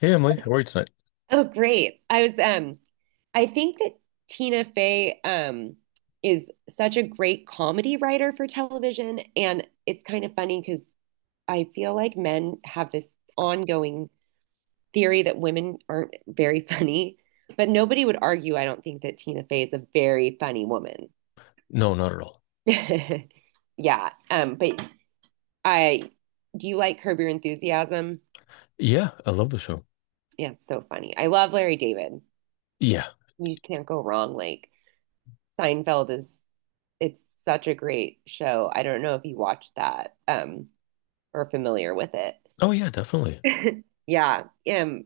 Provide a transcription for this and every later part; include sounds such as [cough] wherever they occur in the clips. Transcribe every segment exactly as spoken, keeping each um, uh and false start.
Hey Emily, how are you tonight? Oh, great. I was um I think that Tina Fey um is such a great comedy writer for television, and it's kind of funny because I feel like men have this ongoing theory that women aren't very funny, but nobody would argue, I don't think, that Tina Fey is a very funny woman. No, not at all. [laughs] Yeah. Um but I Do you like Curb Your Enthusiasm? Yeah, I love the show. Yeah, it's so funny. I love Larry David. Yeah. You just can't go wrong. Like Seinfeld is It's such a great show. I don't know if you watched that um or are familiar with it. Oh yeah, definitely. Yeah. Um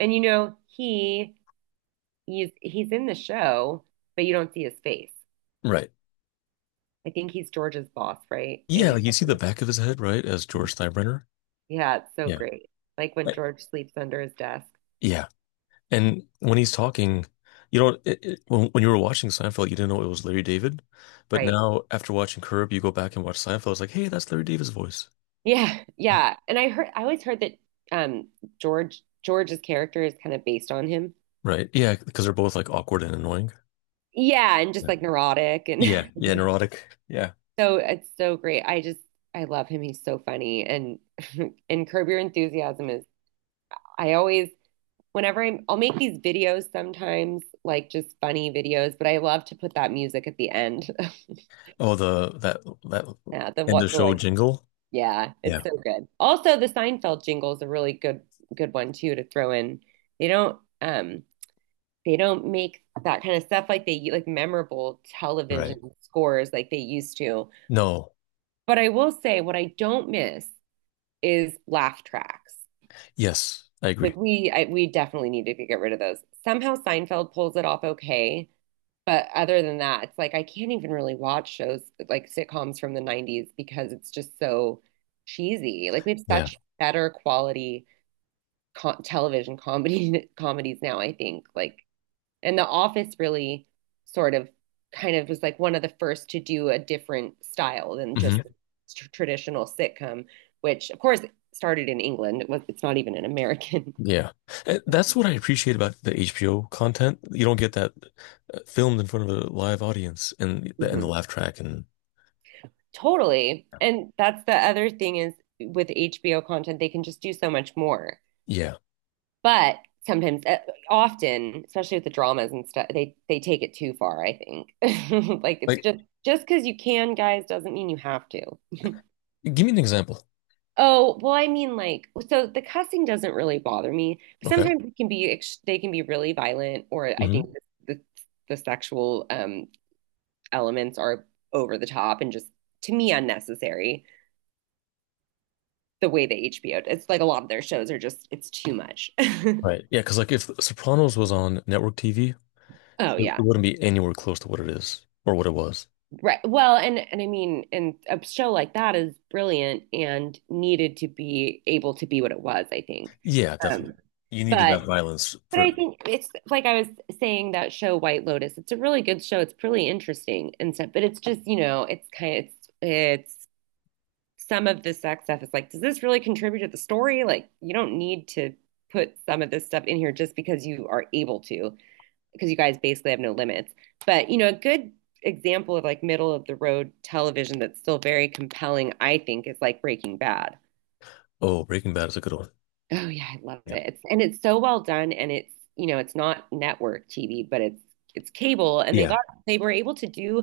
And you know, he he's he's in the show, but you don't see his face. Right. I think he's George's boss, right? Yeah, And like you see the back of his head, right, as George Steinbrenner. yeah, it's so Yeah. great. Like when I- George sleeps under his desk, Yeah. And when he's talking, you know, it, it, when when you were watching Seinfeld, you didn't know it was Larry David, but right? now after watching Curb, you go back and watch Seinfeld. It's like, hey, that's Larry David's voice. Yeah, Yeah. yeah. And I heard I always heard that um George George's character is kind of based on him. Right. Yeah, because they're both like awkward and annoying. Yeah, and just Yeah. like neurotic. And Yeah. [laughs] Yeah. Neurotic. Yeah. So it's so great. I just I love him. He's so funny. And [laughs] and Curb Your Enthusiasm is I always whenever I'm I'll make these videos sometimes, like just funny videos, but I love to put that music at the end. [laughs] Oh, the that that Yeah, the end what of the, show like jingle. Yeah, Yeah. it's so good. Also, the Seinfeld jingle is a really good good one too to throw in. They don't um they don't make that kind of stuff like they, like memorable Right. television scores, like they used to. No. But I will say, what I don't miss is laugh tracks. Yes, I agree. Like we I, we definitely need to get rid of those. Somehow Seinfeld pulls it off okay, but other than that, it's like I can't even really watch shows like sitcoms from the nineties because it's just so cheesy. Like we have Yeah. such better quality co television comedy [laughs] comedies now, I think. Like and The Office really sort of kind of was like one of the first to do a different style than Hmm. just tr- traditional sitcom, which of course started in England. It was, it's not even an American. Yeah. And that's what I appreciate about the H B O content. You don't get that uh, filmed in front of a live audience and and the Mhm. laugh track and Totally. And that's the other thing is, with H B O content, they can just do so much more. yeah. But sometimes, uh, often, especially with the dramas and stuff, they they take it too far, I think. [laughs] Like it's Like just just because you can, guys, doesn't mean you have to. give me an example. Oh, well, I mean, like, so the cussing doesn't really bother me. Okay. Sometimes it can be, ex- they can be really violent, or I Hmm. think the the sexual um elements are over the top and just to me unnecessary. The way that H B O, it's like a lot of their shows are just, it's too much. [laughs] Right. Yeah, because like if Sopranos was on network T V, Oh it yeah. wouldn't be anywhere close to what it is or what it was. Right. Well, and and I mean, and a show like that is brilliant and needed to be able to be what it was, I think. Yeah, Um, definitely. You needed but that violence But for I think it's like I was saying, that show White Lotus. It's a really good show. It's really interesting and stuff. But it's just, you know, it's kind of it's it's some of the sex stuff is like, does this really contribute to the story? Like, you don't need to put some of this stuff in here just because you are able to, because you guys basically have no limits. But, you know, a good example of like middle of the road television that's still very compelling, I think, is like Breaking Bad. Oh, Breaking Bad is a good one. Oh yeah, I love Yeah. it. It's, and it's so well done and it's, you know, it's not network T V, but it's it's cable, and they Yeah. got they were able to do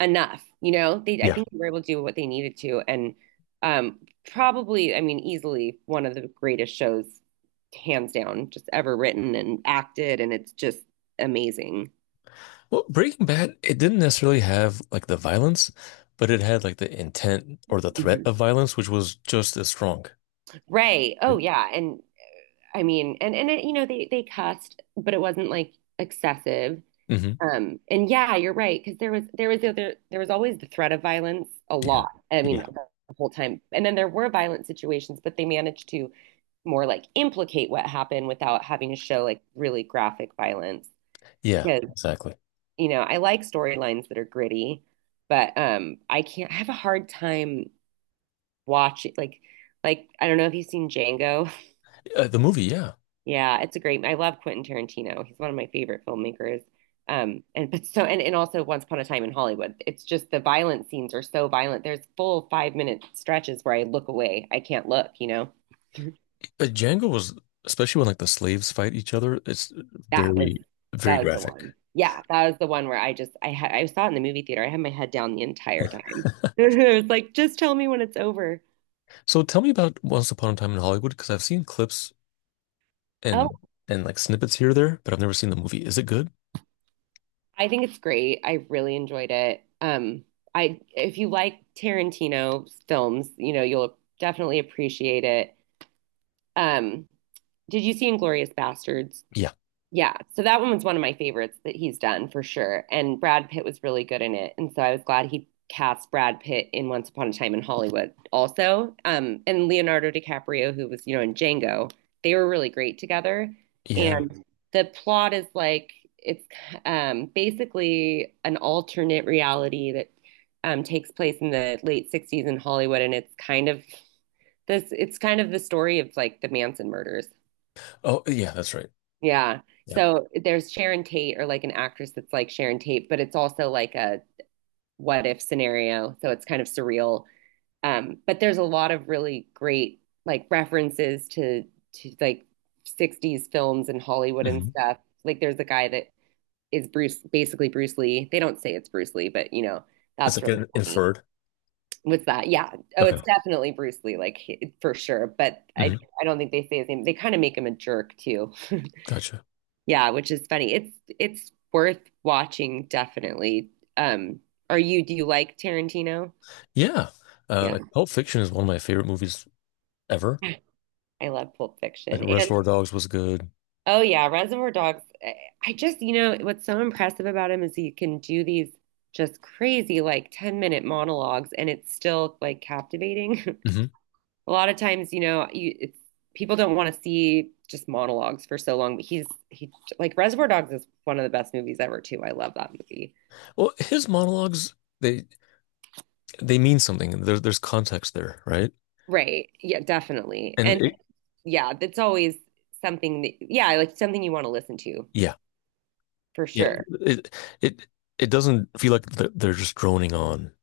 enough, you know. They I Yeah. think they were able to do what they needed to. And um probably, I mean, easily one of the greatest shows hands down just ever written and acted. And it's just amazing. Well, Breaking Bad, it didn't necessarily have like the violence, but it had like the intent or the threat Mhm. of violence, which was just as strong. Ray. Oh yeah. and I mean, and and it, you know, they they cussed, but it wasn't like excessive. Hmm. Um, and yeah, you're right, because there was there was the other there was always the threat of violence a Yeah. lot. I mean, Yeah. the whole time. And then there were violent situations, but they managed to more like implicate what happened without having to show like really graphic violence. Yeah, Because, exactly. you know, I like storylines that are gritty, but um I can't I have a hard time watching like like I don't know if you've seen Django. Uh, the movie, yeah. Yeah, it's a great. I love Quentin Tarantino. He's one of my favorite filmmakers. Um, and but so and, and also Once Upon a Time in Hollywood. It's just the violent scenes are so violent. There's full five minute stretches where I look away. I can't look, you know. [laughs] Uh, Django was, especially when like the slaves fight each other, it's That very, was very that was the graphic. one. Yeah, that was the one where I just I had I saw it in the movie theater. I had my head down the entire time. [laughs] It was like, just tell me when it's over. So tell me about Once Upon a Time in Hollywood, because I've seen clips and and like snippets here or there, but I've never seen the movie. Is it good? I think it's great. I really enjoyed it. Um, I if you like Tarantino films, you know, you'll definitely appreciate it. Um, did you see Inglorious Bastards? Yeah. Yeah, so that one was one of my favorites that he's done for sure. And Brad Pitt was really good in it. And so I was glad he cast Brad Pitt in Once Upon a Time in Hollywood also. Um, and Leonardo DiCaprio, who was, you know, in Django, they were really great together. Yeah. And the plot is like it's um, basically an alternate reality that um, takes place in the late sixties in Hollywood. And it's kind of this, it's kind of the story of like the Manson murders. Oh, yeah, that's right. Yeah. Yeah. So there's Sharon Tate, or like an actress that's like Sharon Tate, but it's also like a what if scenario. So it's kind of surreal. Um, but there's a lot of really great like references to to like sixties films and Hollywood and Hmm. stuff. Like there's a guy that is Bruce, basically Bruce Lee. They don't say it's Bruce Lee, but you know, It's that's like really an funny. inferred. What's that? Yeah. Oh, Okay. it's definitely Bruce Lee, like for sure. But I Hmm. I don't think they say his name. They kind of make him a jerk too. Gotcha. Yeah, which is funny. It's it's worth watching definitely. Um, are you Do you like Tarantino? Yeah. Uh, Yeah. like Pulp Fiction is one of my favorite movies ever. [laughs] I love Pulp Like Fiction. And Reservoir Dogs was good. oh yeah, Reservoir Dogs. I I just, you know, what's so impressive about him is he can do these just crazy like ten minute monologues, and it's still like captivating. [laughs] Hmm. A lot of times, you know, you it's people don't want to see just monologues for so long, but he's he like Reservoir Dogs is one of the best movies ever too. I love that movie. Well, his monologues they they mean something. There, there's context there, right? Right. Yeah, definitely. And And it, yeah, that's always something that, yeah, like something you want to listen to yeah, for yeah. sure. It it it doesn't feel like th- they're just droning on,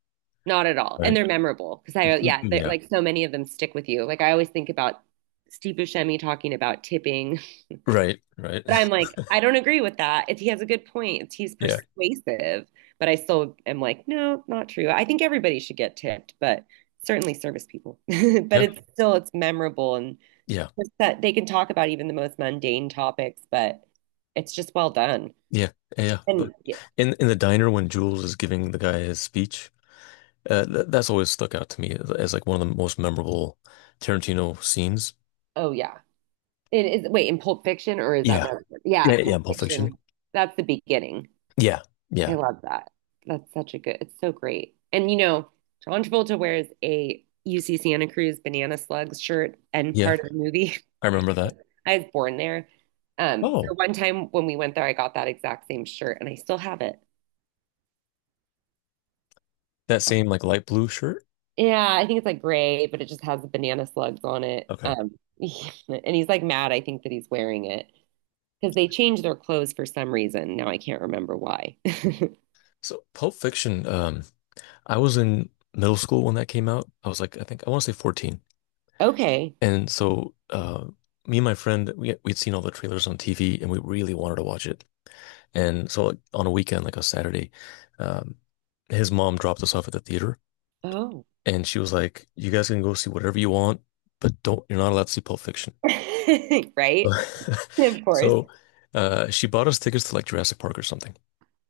Not at all. And right? they're memorable because I, yeah, they're- Yeah. like so many of them stick with you. Like I always think about Steve Buscemi talking about tipping, Right. Right. [laughs] but I'm [laughs] like, I don't agree with that. If He has a good point, he's Yeah. persuasive, but I still am like, no, not true. I think everybody should get tipped, but certainly service people. [laughs] But Yeah. it's still, it's memorable. And Yeah. it's that they can talk about even the most mundane topics, but it's just well done. Yeah. Yeah. But And yeah, in in the diner when Jules is giving the guy his speech, uh, th that's always stuck out to me as, as like one of the most memorable Tarantino scenes. oh yeah. It is, wait, in Pulp Fiction or is that Yeah. Rev- Yeah, Yeah, yeah, Pulp Pulp Fiction. Fiction. That's the beginning. Yeah, I yeah, love that. That's such a good, it's so great. And you know, John Travolta wears a U C Santa Cruz Banana Slugs shirt and yeah. part of the movie. I remember that. [laughs] I was born there. Um, Oh, so one time when we went there, I got that exact same shirt and I still have it. that same like light blue shirt. Yeah, I think it's like gray, but it just has the banana slugs on it. Okay. Um, [laughs] and he's like mad, I think, that he's wearing it because they changed their clothes for some reason. Now I can't remember why. [laughs] So Pulp Fiction, um, I was in middle school when that came out. I was like, I think I want to say fourteen. Okay. And so uh me and my friend, we we'd seen all the trailers on T V and we really wanted to watch it. And so like on a weekend, like a Saturday, um, his mom dropped us off at the theater Oh, and she was like, "You guys can go see whatever you want, but don't you're not allowed to see Pulp Fiction." [laughs] right? [laughs] Of course. So, uh, she bought us tickets to like Jurassic Park or something,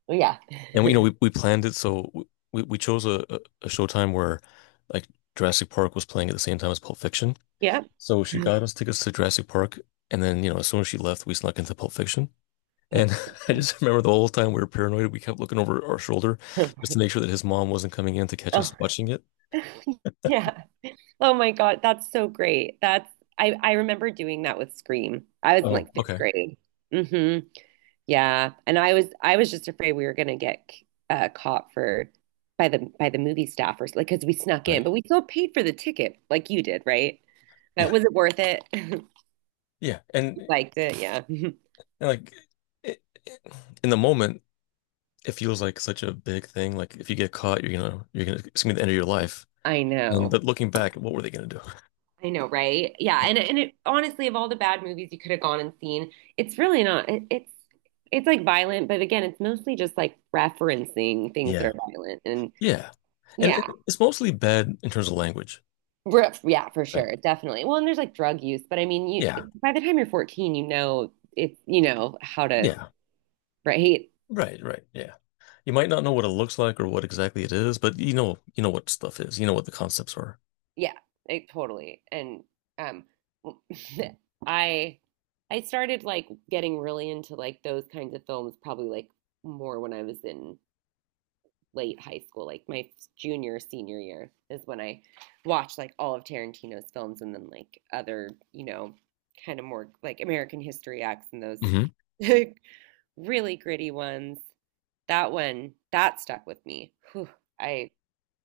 Yeah. and we, you know, we, [laughs] we planned it. So w- we we chose a a a showtime where like Jurassic Park was playing at the same time as Pulp Fiction. Yep. So she [laughs] got us tickets to Jurassic Park, and then you know, as soon as she left, we snuck into Pulp Fiction. And That's so [laughs] I cool. just remember the whole time we were paranoid. We kept looking over our shoulder just [laughs] to make sure that his mom wasn't coming in to catch Oh, us watching it. yeah. Oh my God, that's so great. That's, I I remember doing that with Scream. I was in Oh, like fifth okay, grade. Hmm. Yeah. And I was I was just afraid we were gonna get uh caught for by the by the movie staffers, like because we snuck right, in, but we still paid for the ticket, like you did, right? But yeah, was it worth it? [laughs] yeah, and, Liked it, yeah. [laughs] and like. it- it- In the moment, it feels like such a big thing. Like if you get caught, you're gonna you're gonna it's gonna be the end of your life. I And know. but looking back, what were they gonna do? I know, right? Yeah, and and it, honestly, of all the bad movies you could have gone and seen, it's really not. It, it's it's like violent, but again, it's mostly just like referencing things that Yeah. are violent, and Yeah. And yeah, it- it's mostly bad in terms of language, Re- yeah, for right? sure, definitely. Well, and there's like drug use, but I mean, Yeah. you by the time you're fourteen, you know it's you know how to Yeah. right? Right, right. Yeah. You might not know what it looks like or what exactly it is, but you know you know what stuff is. You know what the concepts are. Yeah, it, totally. And um, [laughs] I I started like getting really into like those kinds of films probably like more when I was in late high school, like my junior, senior year is when I watched like all of Tarantino's films and then like other, you know, kind of more like American History X and those Hmm. [laughs] really gritty ones. That one, that stuck with me. Whew, I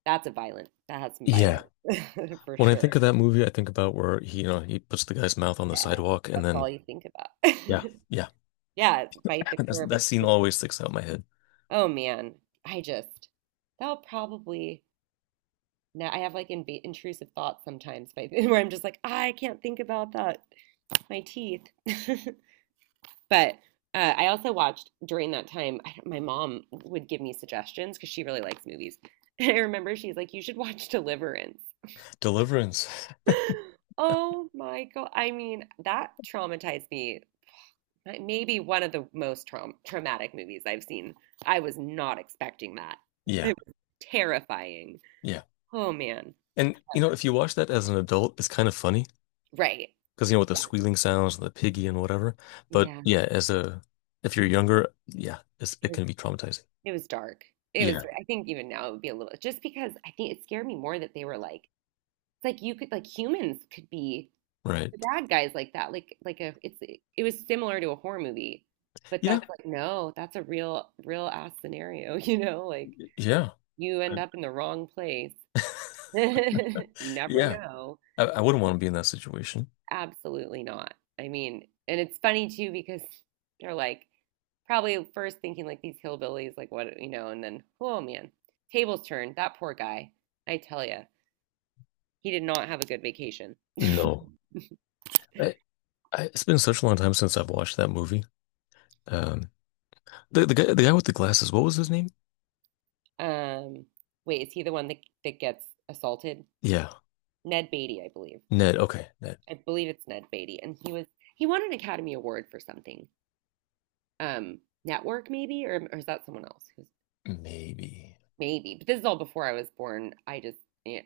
that's a violent, that has some Yeah. violence [laughs] for When I sure. think of that movie, I think about where he, you know, he puts the guy's mouth on the Yeah, sidewalk and that's all then you think yeah. about. [laughs] Yeah. Yeah, bite the [laughs] That's, curb. that It's, scene always sticks out in my head. oh man, I just, that'll probably Now I have like inv intrusive thoughts sometimes by, [laughs] where I'm just like, I can't think about that. My teeth. [laughs] But uh, I also watched during that time, I, my mom would give me suggestions because she really likes movies. [laughs] I remember she's like, you should watch Deliverance. Deliverance. [gasps] [laughs] Oh my God. I mean, that traumatized me. That may be one of the most traum traumatic movies I've seen. I was not expecting that. Yeah. It was terrifying. Yeah. Oh man. And you know, if you watch that as an adult, it's kind of funny Right. because you know with the squealing sounds and the piggy and whatever. But Yeah. yeah, as a if you're younger, yeah, it's, it Yeah. can be traumatizing. It was dark. It was, Yeah. I think even now it would be a little, just because I think it scared me more that they were like, it's like you could, like humans could be Right. the bad guys like that. Like, like a, it's, it was similar to a horror movie, but Yeah. that's like, no, that's a real, real ass scenario, [laughs] you know, like Yeah. you I- end up in the wrong place. [laughs] You never Yeah. know. I, I wouldn't want to be in that situation. Absolutely not. I mean, and it's funny too because they're like, probably at first thinking like these hillbillies, like what, you know, and then, oh man, tables turned. That poor guy. I tell you, he did not have a good vacation. No. I, I, it's been such a long time since I've watched that movie. Um, the the guy the guy with the glasses, what was his name? Um, wait, is he the one that, that gets assaulted? Yeah, Ned Beatty, I believe. Ned. Okay, Ned. I believe it's Ned Beatty. And he was, he won an Academy Award for something. Um, network maybe, or, or is that someone else? Who's Maybe. maybe? But this is all before I was born. I just, yeah,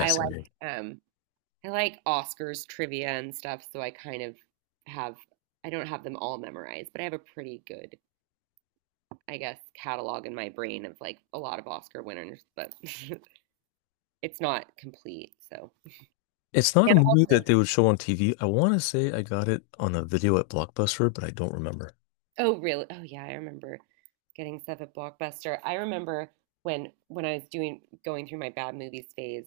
I like, um, I like Oscars trivia and stuff, so I kind of have I don't have them all memorized, but I have a pretty good, I guess, catalog in my brain of like a lot of Oscar winners, but [laughs] it's not complete. So, It's not a and movie also, that they would show on T V. I want to say I got it on a video at Blockbuster, but I don't remember. oh, really? Oh, yeah, I remember getting stuff at Blockbuster. I remember when when I was doing going through my bad movies phase,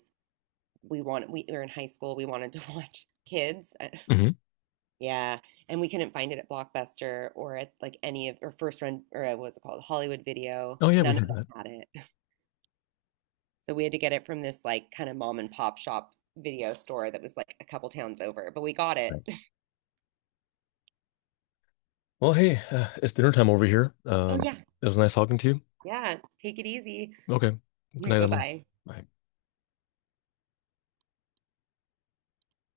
we wanted we were in high school, we wanted to [laughs] watch Kids. I Hmm. Yeah, and we couldn't find it at Blockbuster or at like any of or First Run or uh, what's it called? Hollywood Video. Oh yeah, we None of had them that. had it. [laughs] So we had to get it from this like kind of mom and pop shop video store that was like a couple towns over, but we got Right. it. [laughs] Well, hey, uh, it's dinner time over here. Oh Um, yeah. it was nice talking to you. Yeah, take it easy. Okay. [laughs] Good night, Emily. Bye-bye. Bye.